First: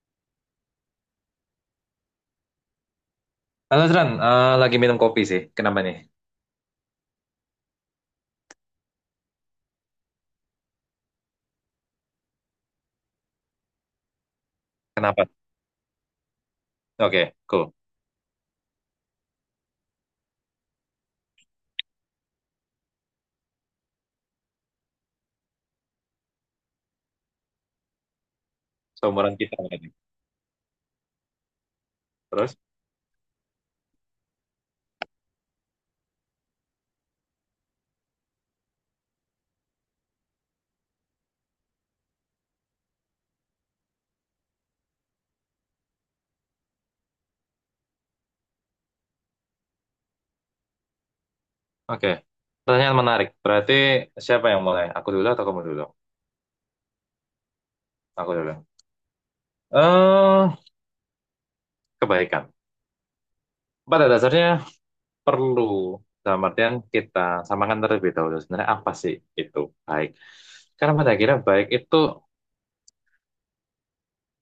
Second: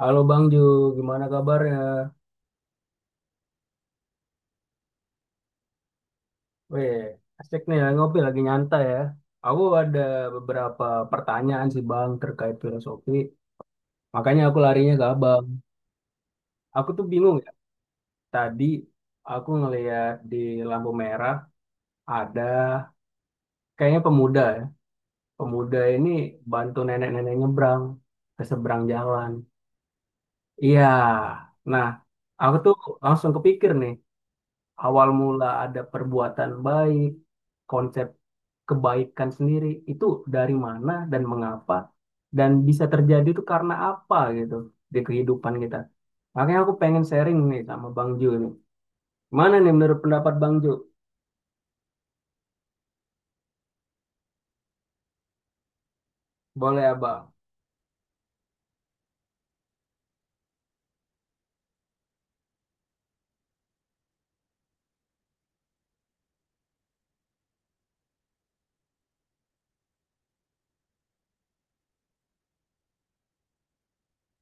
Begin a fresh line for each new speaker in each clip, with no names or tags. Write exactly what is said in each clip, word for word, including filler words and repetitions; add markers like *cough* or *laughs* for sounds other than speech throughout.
Halo Bang Ju, gimana kabarnya?
Halo Tran, Eh, lagi minum kopi sih. Kenapa nih?
Weh, asik nih ya, ngopi lagi nyantai ya. Aku ada beberapa pertanyaan sih Bang terkait filosofi, makanya aku larinya ke
Kenapa?
Abang. Aku tuh
Oke,
bingung ya,
cool.
tadi aku ngeliat di lampu merah ada kayaknya pemuda ya. Pemuda ini bantu nenek-nenek nyebrang ke seberang jalan.
Seumuran kita berarti.
Iya, nah aku
Terus?
tuh langsung kepikir nih, awal mula ada perbuatan baik, konsep kebaikan sendiri itu dari mana dan mengapa dan bisa terjadi itu karena apa gitu di kehidupan kita. Makanya aku pengen sharing nih sama Bang Ju nih. Mana nih menurut pendapat Bang Ju?
Oke. Pertanyaan menarik. Berarti siapa yang mulai? Aku dulu atau kamu dulu?
Boleh Abang.
Aku dulu. Eh, kebaikan. Pada dasarnya perlu. Dalam artian kita samakan terlebih dahulu. Sebenarnya apa sih itu baik? Karena pada akhirnya baik itu.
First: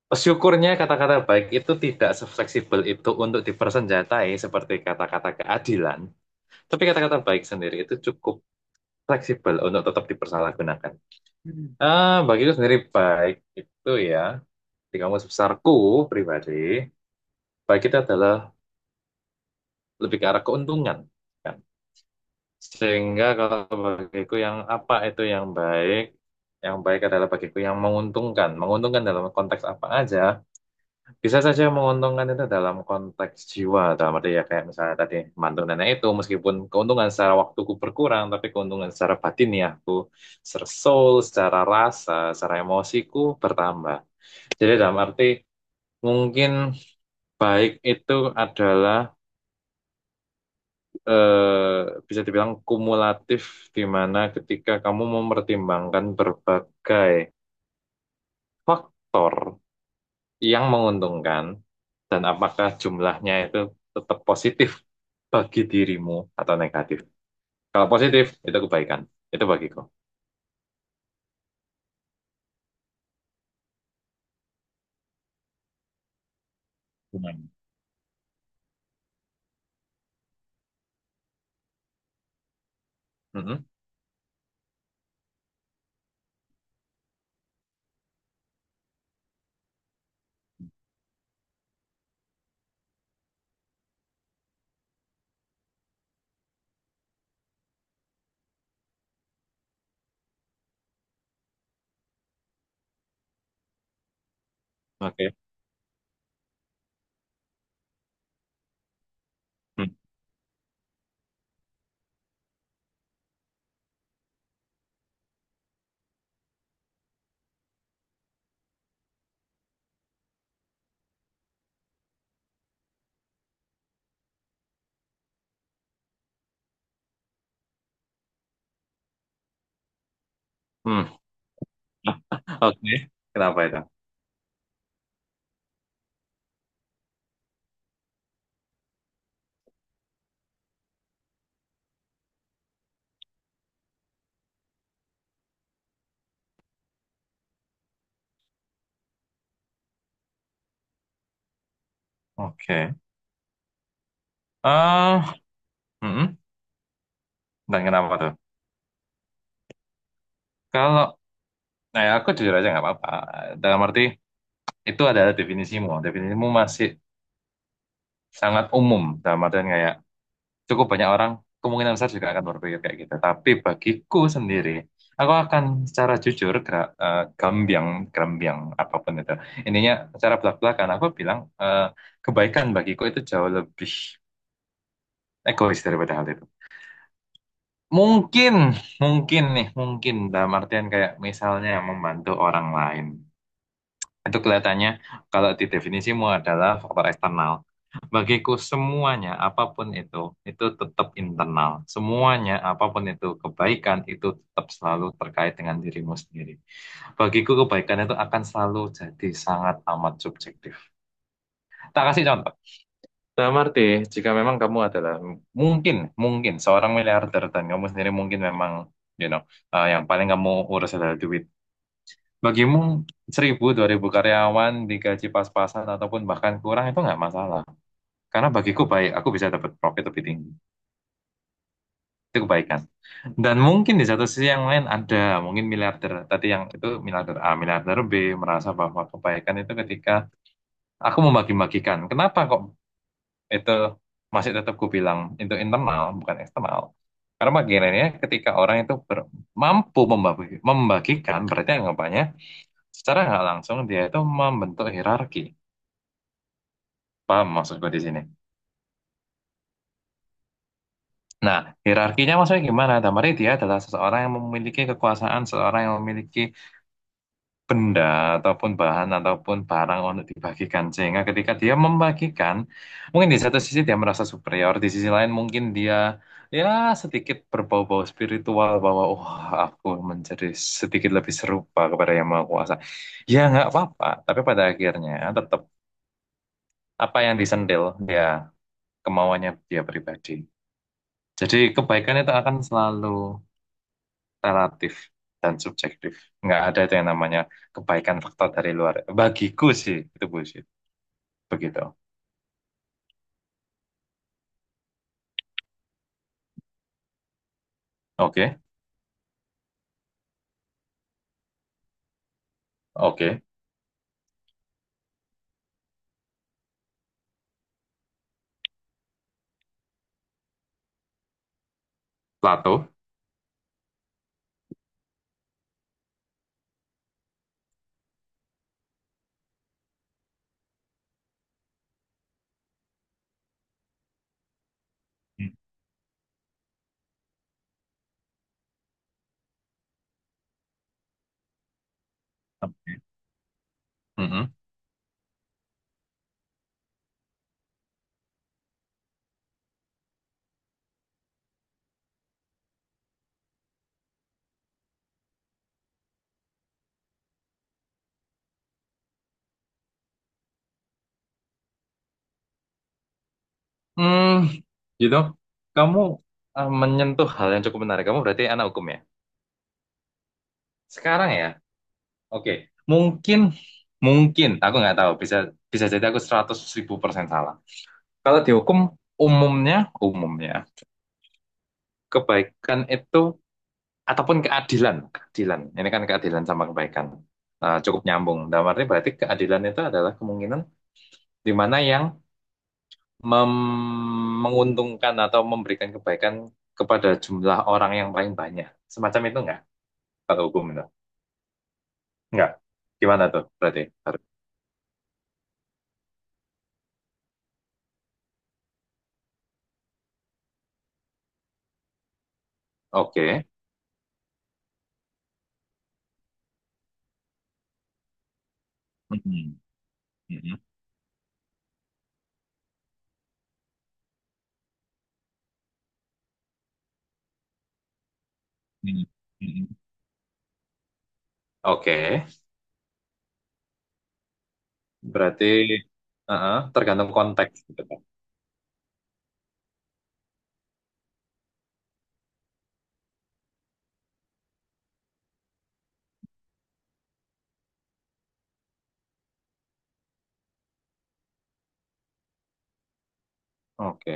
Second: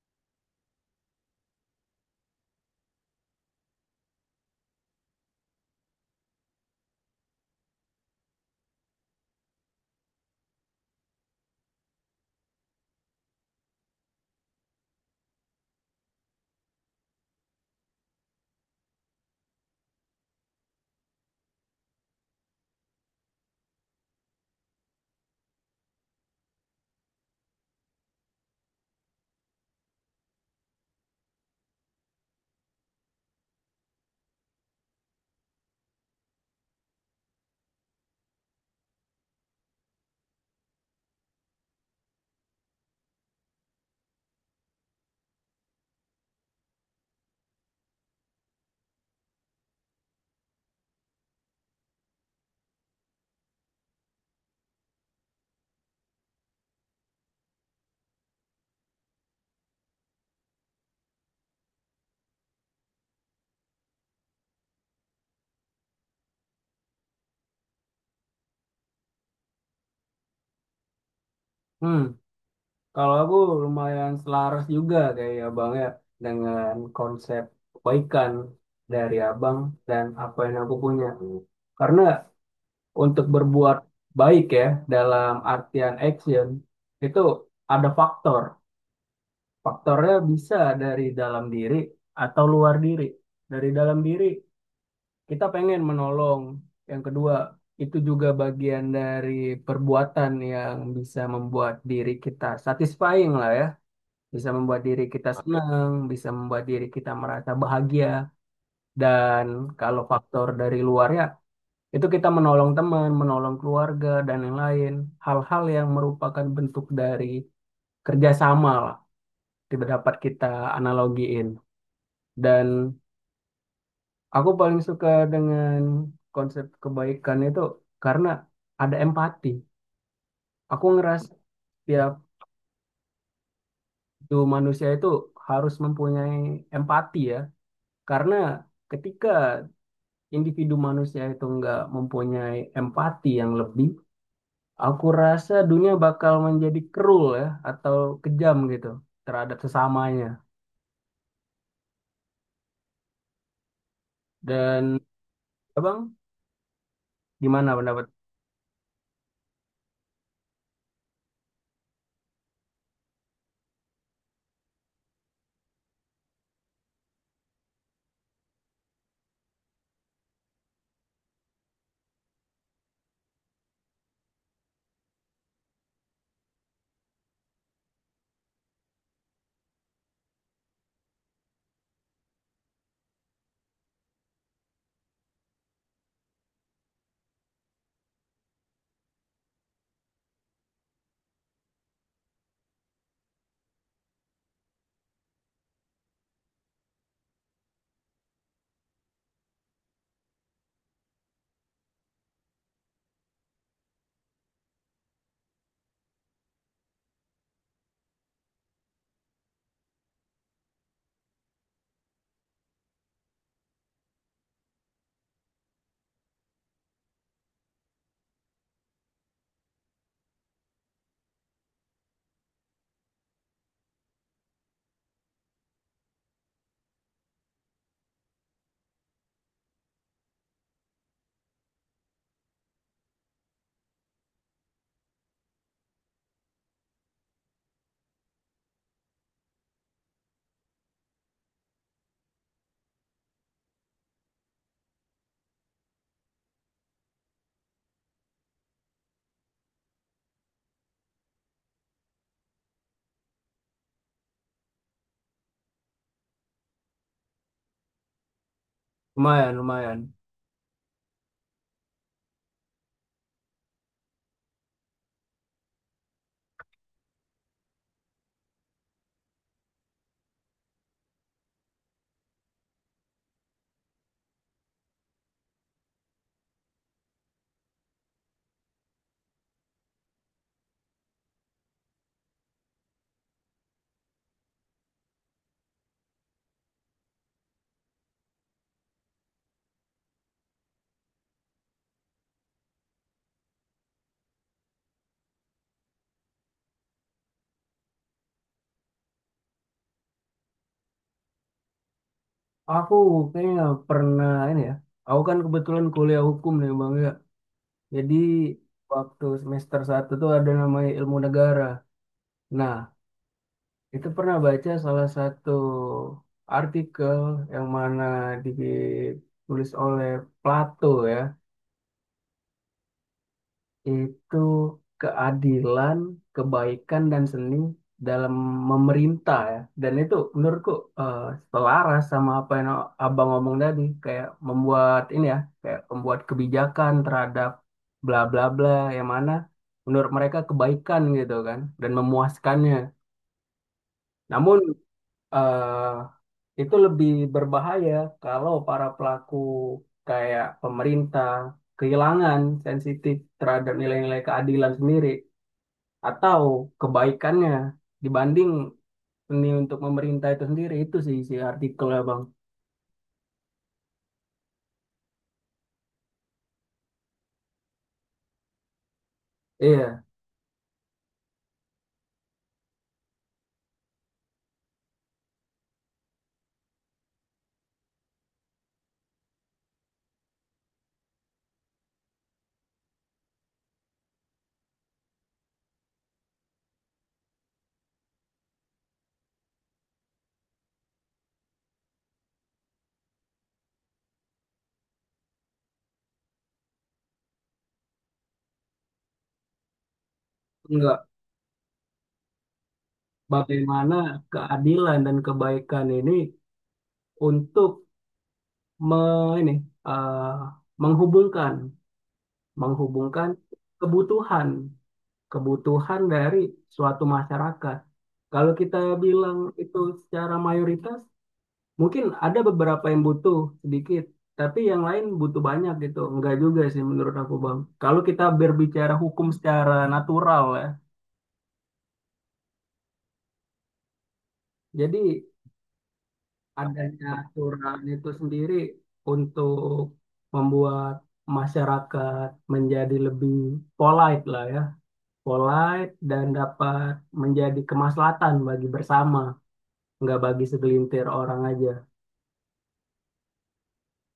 Syukurnya kata-kata baik itu tidak sefleksibel itu untuk dipersenjatai seperti kata-kata keadilan. Tapi kata-kata baik sendiri itu cukup fleksibel untuk tetap dipersalahgunakan. Hmm. Ah, bagiku sendiri baik itu ya, di kamus besarku pribadi, baik itu adalah lebih ke arah keuntungan, kan. Sehingga kalau bagiku yang apa itu yang baik, yang baik adalah bagiku yang menguntungkan. Menguntungkan dalam konteks apa aja, bisa saja menguntungkan itu dalam konteks jiwa, dalam arti ya kayak misalnya tadi mantu nenek itu meskipun keuntungan secara waktuku berkurang tapi keuntungan secara batin, ya aku secara soul, secara rasa, secara emosiku bertambah. Jadi dalam arti mungkin baik itu adalah eh, bisa dibilang kumulatif, di mana ketika kamu mempertimbangkan berbagai faktor yang menguntungkan dan apakah jumlahnya itu tetap positif bagi dirimu atau negatif. Kalau positif itu kebaikan, itu bagiku.
Hmm, kalau aku lumayan selaras juga kayak Abang ya dengan konsep
Lumayan.
kebaikan dari Abang dan apa yang aku punya. Karena untuk
Mm-mm.
berbuat baik ya, dalam artian action, itu ada faktor. Faktornya bisa dari dalam diri atau luar diri. Dari dalam diri kita pengen menolong. Yang kedua, itu juga bagian dari perbuatan yang bisa membuat diri kita satisfying lah ya. Bisa membuat diri kita
Oke.
senang, bisa membuat diri kita merasa bahagia. Dan
Hmm.
kalau faktor dari luarnya itu kita menolong teman, menolong keluarga, dan yang lain. Hal-hal yang merupakan bentuk dari kerjasama lah. Tidak dapat kita analogiin. Dan aku paling suka dengan konsep kebaikan itu karena ada empati. Aku
Hmm.
ngerasa tiap
*laughs* Oke. Kenapa itu?
itu manusia itu harus mempunyai empati ya. Karena ketika individu manusia itu nggak mempunyai empati yang lebih, aku rasa dunia bakal menjadi cruel ya, atau kejam gitu terhadap sesamanya.
Oke.
Dan
ah
abang
mm-mm.
gimana
Dan
pendapat?
kenapa tuh? Kalau, nah ya aku jujur aja nggak apa-apa. Dalam arti itu adalah definisimu. Definisimu masih sangat umum. Dalam artian kayak cukup banyak orang kemungkinan besar juga akan berpikir kayak gitu. Tapi bagiku sendiri, aku akan secara jujur gerak, eh, gambiang, gambiang apapun itu. Intinya secara belak-belakan aku bilang, eh, kebaikan bagiku itu jauh lebih egois daripada hal itu. Mungkin, mungkin nih, mungkin dalam artian kayak misalnya membantu orang lain. Itu kelihatannya kalau didefinisimu adalah faktor eksternal. Bagiku semuanya apapun itu, itu tetap internal. Semuanya apapun itu, kebaikan itu tetap selalu terkait dengan dirimu sendiri. Bagiku kebaikan itu akan selalu jadi sangat amat subjektif. Tak kasih contoh. Dalam arti, jika memang kamu adalah mungkin, mungkin seorang miliarder dan kamu sendiri mungkin memang, you know, eh, yang paling kamu urus adalah duit. Bagimu seribu dua ribu karyawan digaji pas-pasan ataupun bahkan kurang itu nggak masalah. Karena bagiku baik, aku bisa dapat profit lebih tinggi. Itu kebaikan. Dan mungkin di satu sisi yang lain ada, mungkin miliarder. Tadi yang itu miliarder A, miliarder B merasa bahwa kebaikan itu ketika aku membagi-bagikan. Kenapa kok itu masih tetap ku bilang itu internal bukan eksternal? Karena bagiannya ketika orang itu ber- mampu membagi- membagikan, berarti anggapannya secara nggak langsung dia itu membentuk hierarki. Paham maksudku di sini?
Lumayan, lumayan.
Nah, hierarkinya maksudnya gimana? Damari dia adalah seseorang yang memiliki kekuasaan, seseorang yang memiliki benda ataupun bahan ataupun barang untuk dibagikan. Sehingga ketika dia membagikan, mungkin di satu sisi dia merasa superior, di sisi lain mungkin dia ya sedikit berbau-bau spiritual bahwa wah aku menjadi sedikit lebih serupa kepada yang maha kuasa. Ya nggak apa-apa, tapi pada akhirnya tetap apa yang disentil dia kemauannya dia pribadi. Jadi kebaikan itu akan selalu relatif dan subjektif. Nggak ada itu yang namanya kebaikan faktor dari luar. Bagiku sih, itu bullshit. Begitu.
Aku kayaknya pernah ini ya. Aku kan kebetulan kuliah hukum nih bang ya. Jadi
Oke,
waktu semester satu tuh ada namanya ilmu negara. Nah
oke.
itu pernah baca salah satu artikel yang mana ditulis oleh Plato ya.
Plato.
Itu keadilan, kebaikan dan seni dalam memerintah ya. Dan itu menurutku eh, selaras sama apa yang Abang ngomong tadi, kayak membuat ini ya,
Hmm.
kayak membuat kebijakan terhadap bla bla bla yang mana menurut mereka kebaikan gitu kan dan memuaskannya.
Oke. Mm-mm.
Namun eh, itu lebih berbahaya kalau para pelaku kayak pemerintah kehilangan sensitif terhadap nilai-nilai keadilan sendiri atau kebaikannya dibanding ini untuk pemerintah itu sendiri, itu sih isi artikel ya bang.
Hmm, gitu. Kamu eh, menyentuh hal yang cukup menarik. Kamu berarti anak hukum ya?
Iya.
Sekarang ya? Oke. Mungkin, mungkin. Aku nggak tahu. Bisa bisa jadi aku seratus ribu persen salah. Kalau dihukum, umumnya, umumnya. Kebaikan itu ataupun keadilan, keadilan. Ini kan keadilan sama kebaikan. Eh, cukup nyambung. Dalam arti berarti keadilan itu adalah kemungkinan di mana yang mem- menguntungkan atau memberikan kebaikan kepada jumlah orang yang paling banyak. Semacam itu enggak? Kalau hukum itu?
Enggak,
Enggak. Gimana tuh berarti?
bagaimana
Harus-
keadilan dan kebaikan ini untuk me- ini eh, menghubungkan menghubungkan
Oke.
kebutuhan kebutuhan dari suatu masyarakat, kalau kita bilang
Mm-mm.
itu secara
Mm-mm.
mayoritas. Mungkin ada beberapa yang butuh sedikit, tapi yang lain butuh banyak gitu. Enggak juga sih menurut aku, Bang. Kalau kita berbicara hukum secara natural ya,
Oke.
jadi
Berarti eh, eh,
adanya
tergantung konteks
aturan
gitu.
itu sendiri untuk membuat masyarakat menjadi lebih polite lah ya. Polite dan dapat menjadi kemaslahatan bagi bersama, enggak bagi segelintir orang aja.
Oke.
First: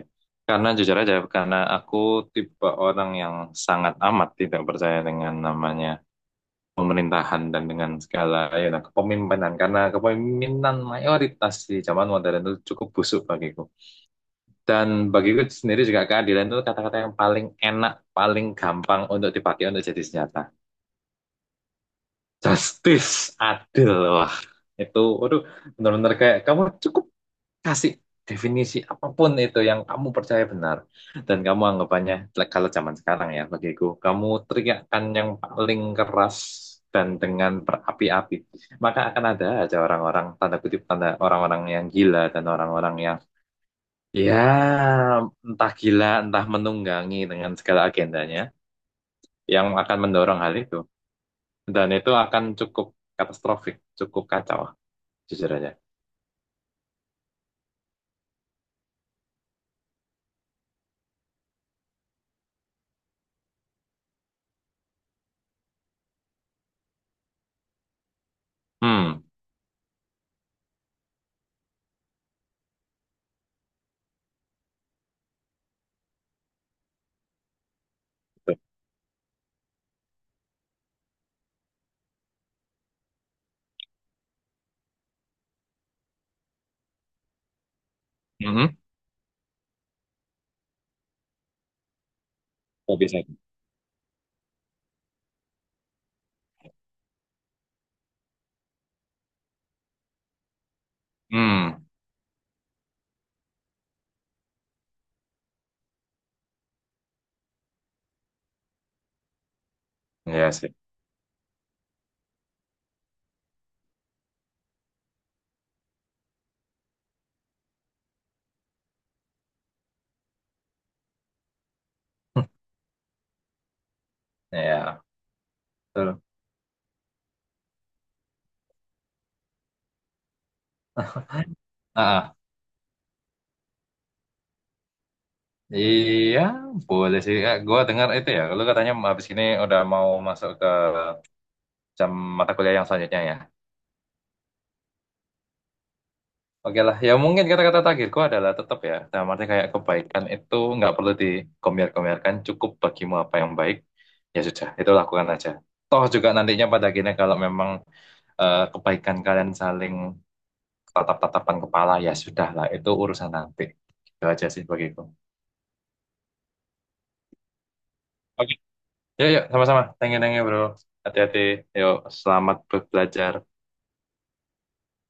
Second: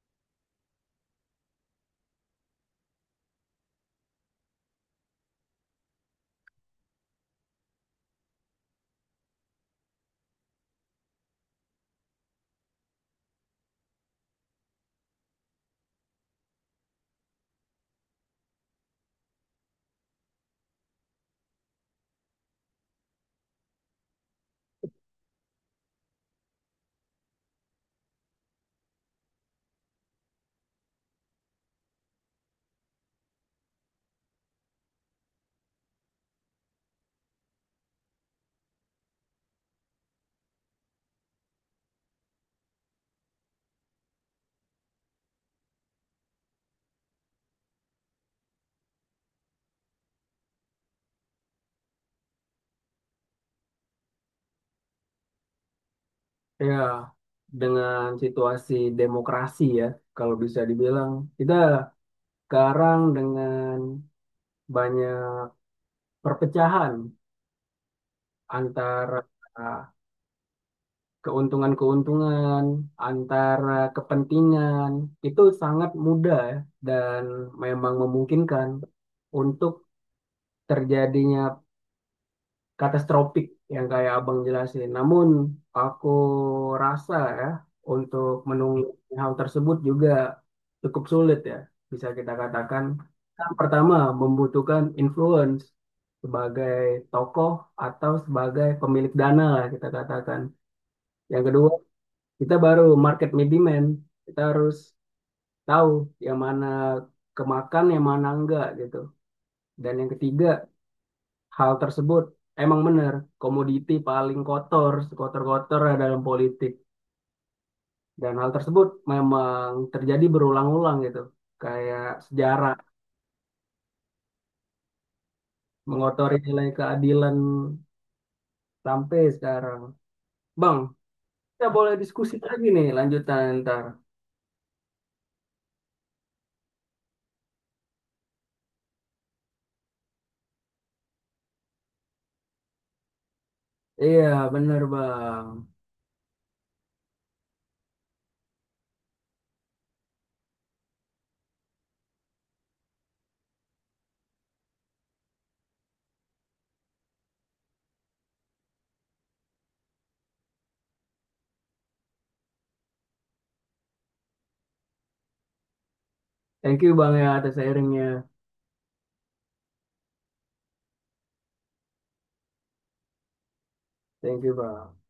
Karena jujur aja, karena aku tipe orang yang sangat amat tidak percaya dengan namanya pemerintahan dan dengan segala ya nah, kepemimpinan. Karena kepemimpinan mayoritas di zaman modern itu cukup busuk bagiku. Dan bagiku sendiri juga keadilan itu kata-kata yang paling enak, paling gampang untuk dipakai untuk jadi senjata. Justice, adil, wah. Itu, waduh, benar-benar kayak kamu cukup kasih definisi apapun itu yang kamu percaya benar dan kamu anggapannya like, kalau zaman sekarang ya bagiku kamu teriakkan yang paling keras dan dengan berapi-api maka akan ada aja orang-orang tanda kutip tanda orang-orang yang gila dan orang-orang yang ya entah gila entah menunggangi dengan segala agendanya yang akan mendorong hal itu dan itu akan cukup katastrofik, cukup kacau, jujur aja.
Ya, dengan situasi demokrasi ya, kalau bisa dibilang. Kita sekarang dengan banyak perpecahan
Hmm,
antara keuntungan-keuntungan, antara kepentingan, itu sangat mudah ya, dan memang
gitu.
memungkinkan untuk terjadinya katastropik yang kayak abang jelasin. Namun aku rasa ya untuk
Mhm.
menunggu hal tersebut juga cukup sulit ya. Bisa kita katakan,
Kok bisa?
yang pertama membutuhkan influence sebagai tokoh atau sebagai pemilik dana lah kita katakan. Yang kedua,
Hmm.
kita baru market middleman. Kita harus tahu yang mana kemakan yang mana enggak gitu. Dan yang ketiga,
Ya sih.
hal tersebut emang benar, komoditi paling kotor, kotor-kotor dalam politik. Dan hal tersebut memang terjadi berulang-ulang gitu. Kayak sejarah
Ya, betul.
mengotori nilai keadilan sampai sekarang. Bang, kita boleh
Ah,
diskusi
ah.
lagi nih lanjutan ntar.
Iya, boleh sih. Gue dengar itu ya. Lu katanya habis ini udah mau masuk ke jam mata kuliah yang selanjutnya ya.
Iya, benar Bang.
Oke lah, ya mungkin kata-kata terakhirku adalah tetap ya. Dalam arti kayak kebaikan itu nggak perlu dikomyar-komyarkan. Cukup bagimu apa yang baik, ya sudah. Itu lakukan aja. Toh juga nantinya pada akhirnya kalau memang eh, kebaikan kalian saling tatap-tatapan kepala, ya sudah lah. Itu urusan nanti. Itu aja sih bagiku.
Thank you Bang ya atas sharingnya.
Oke. Yuk, yuk, sama-sama. Thank you, thank you, bro. Hati-hati. Yuk, selamat belajar.
Thank you Bang.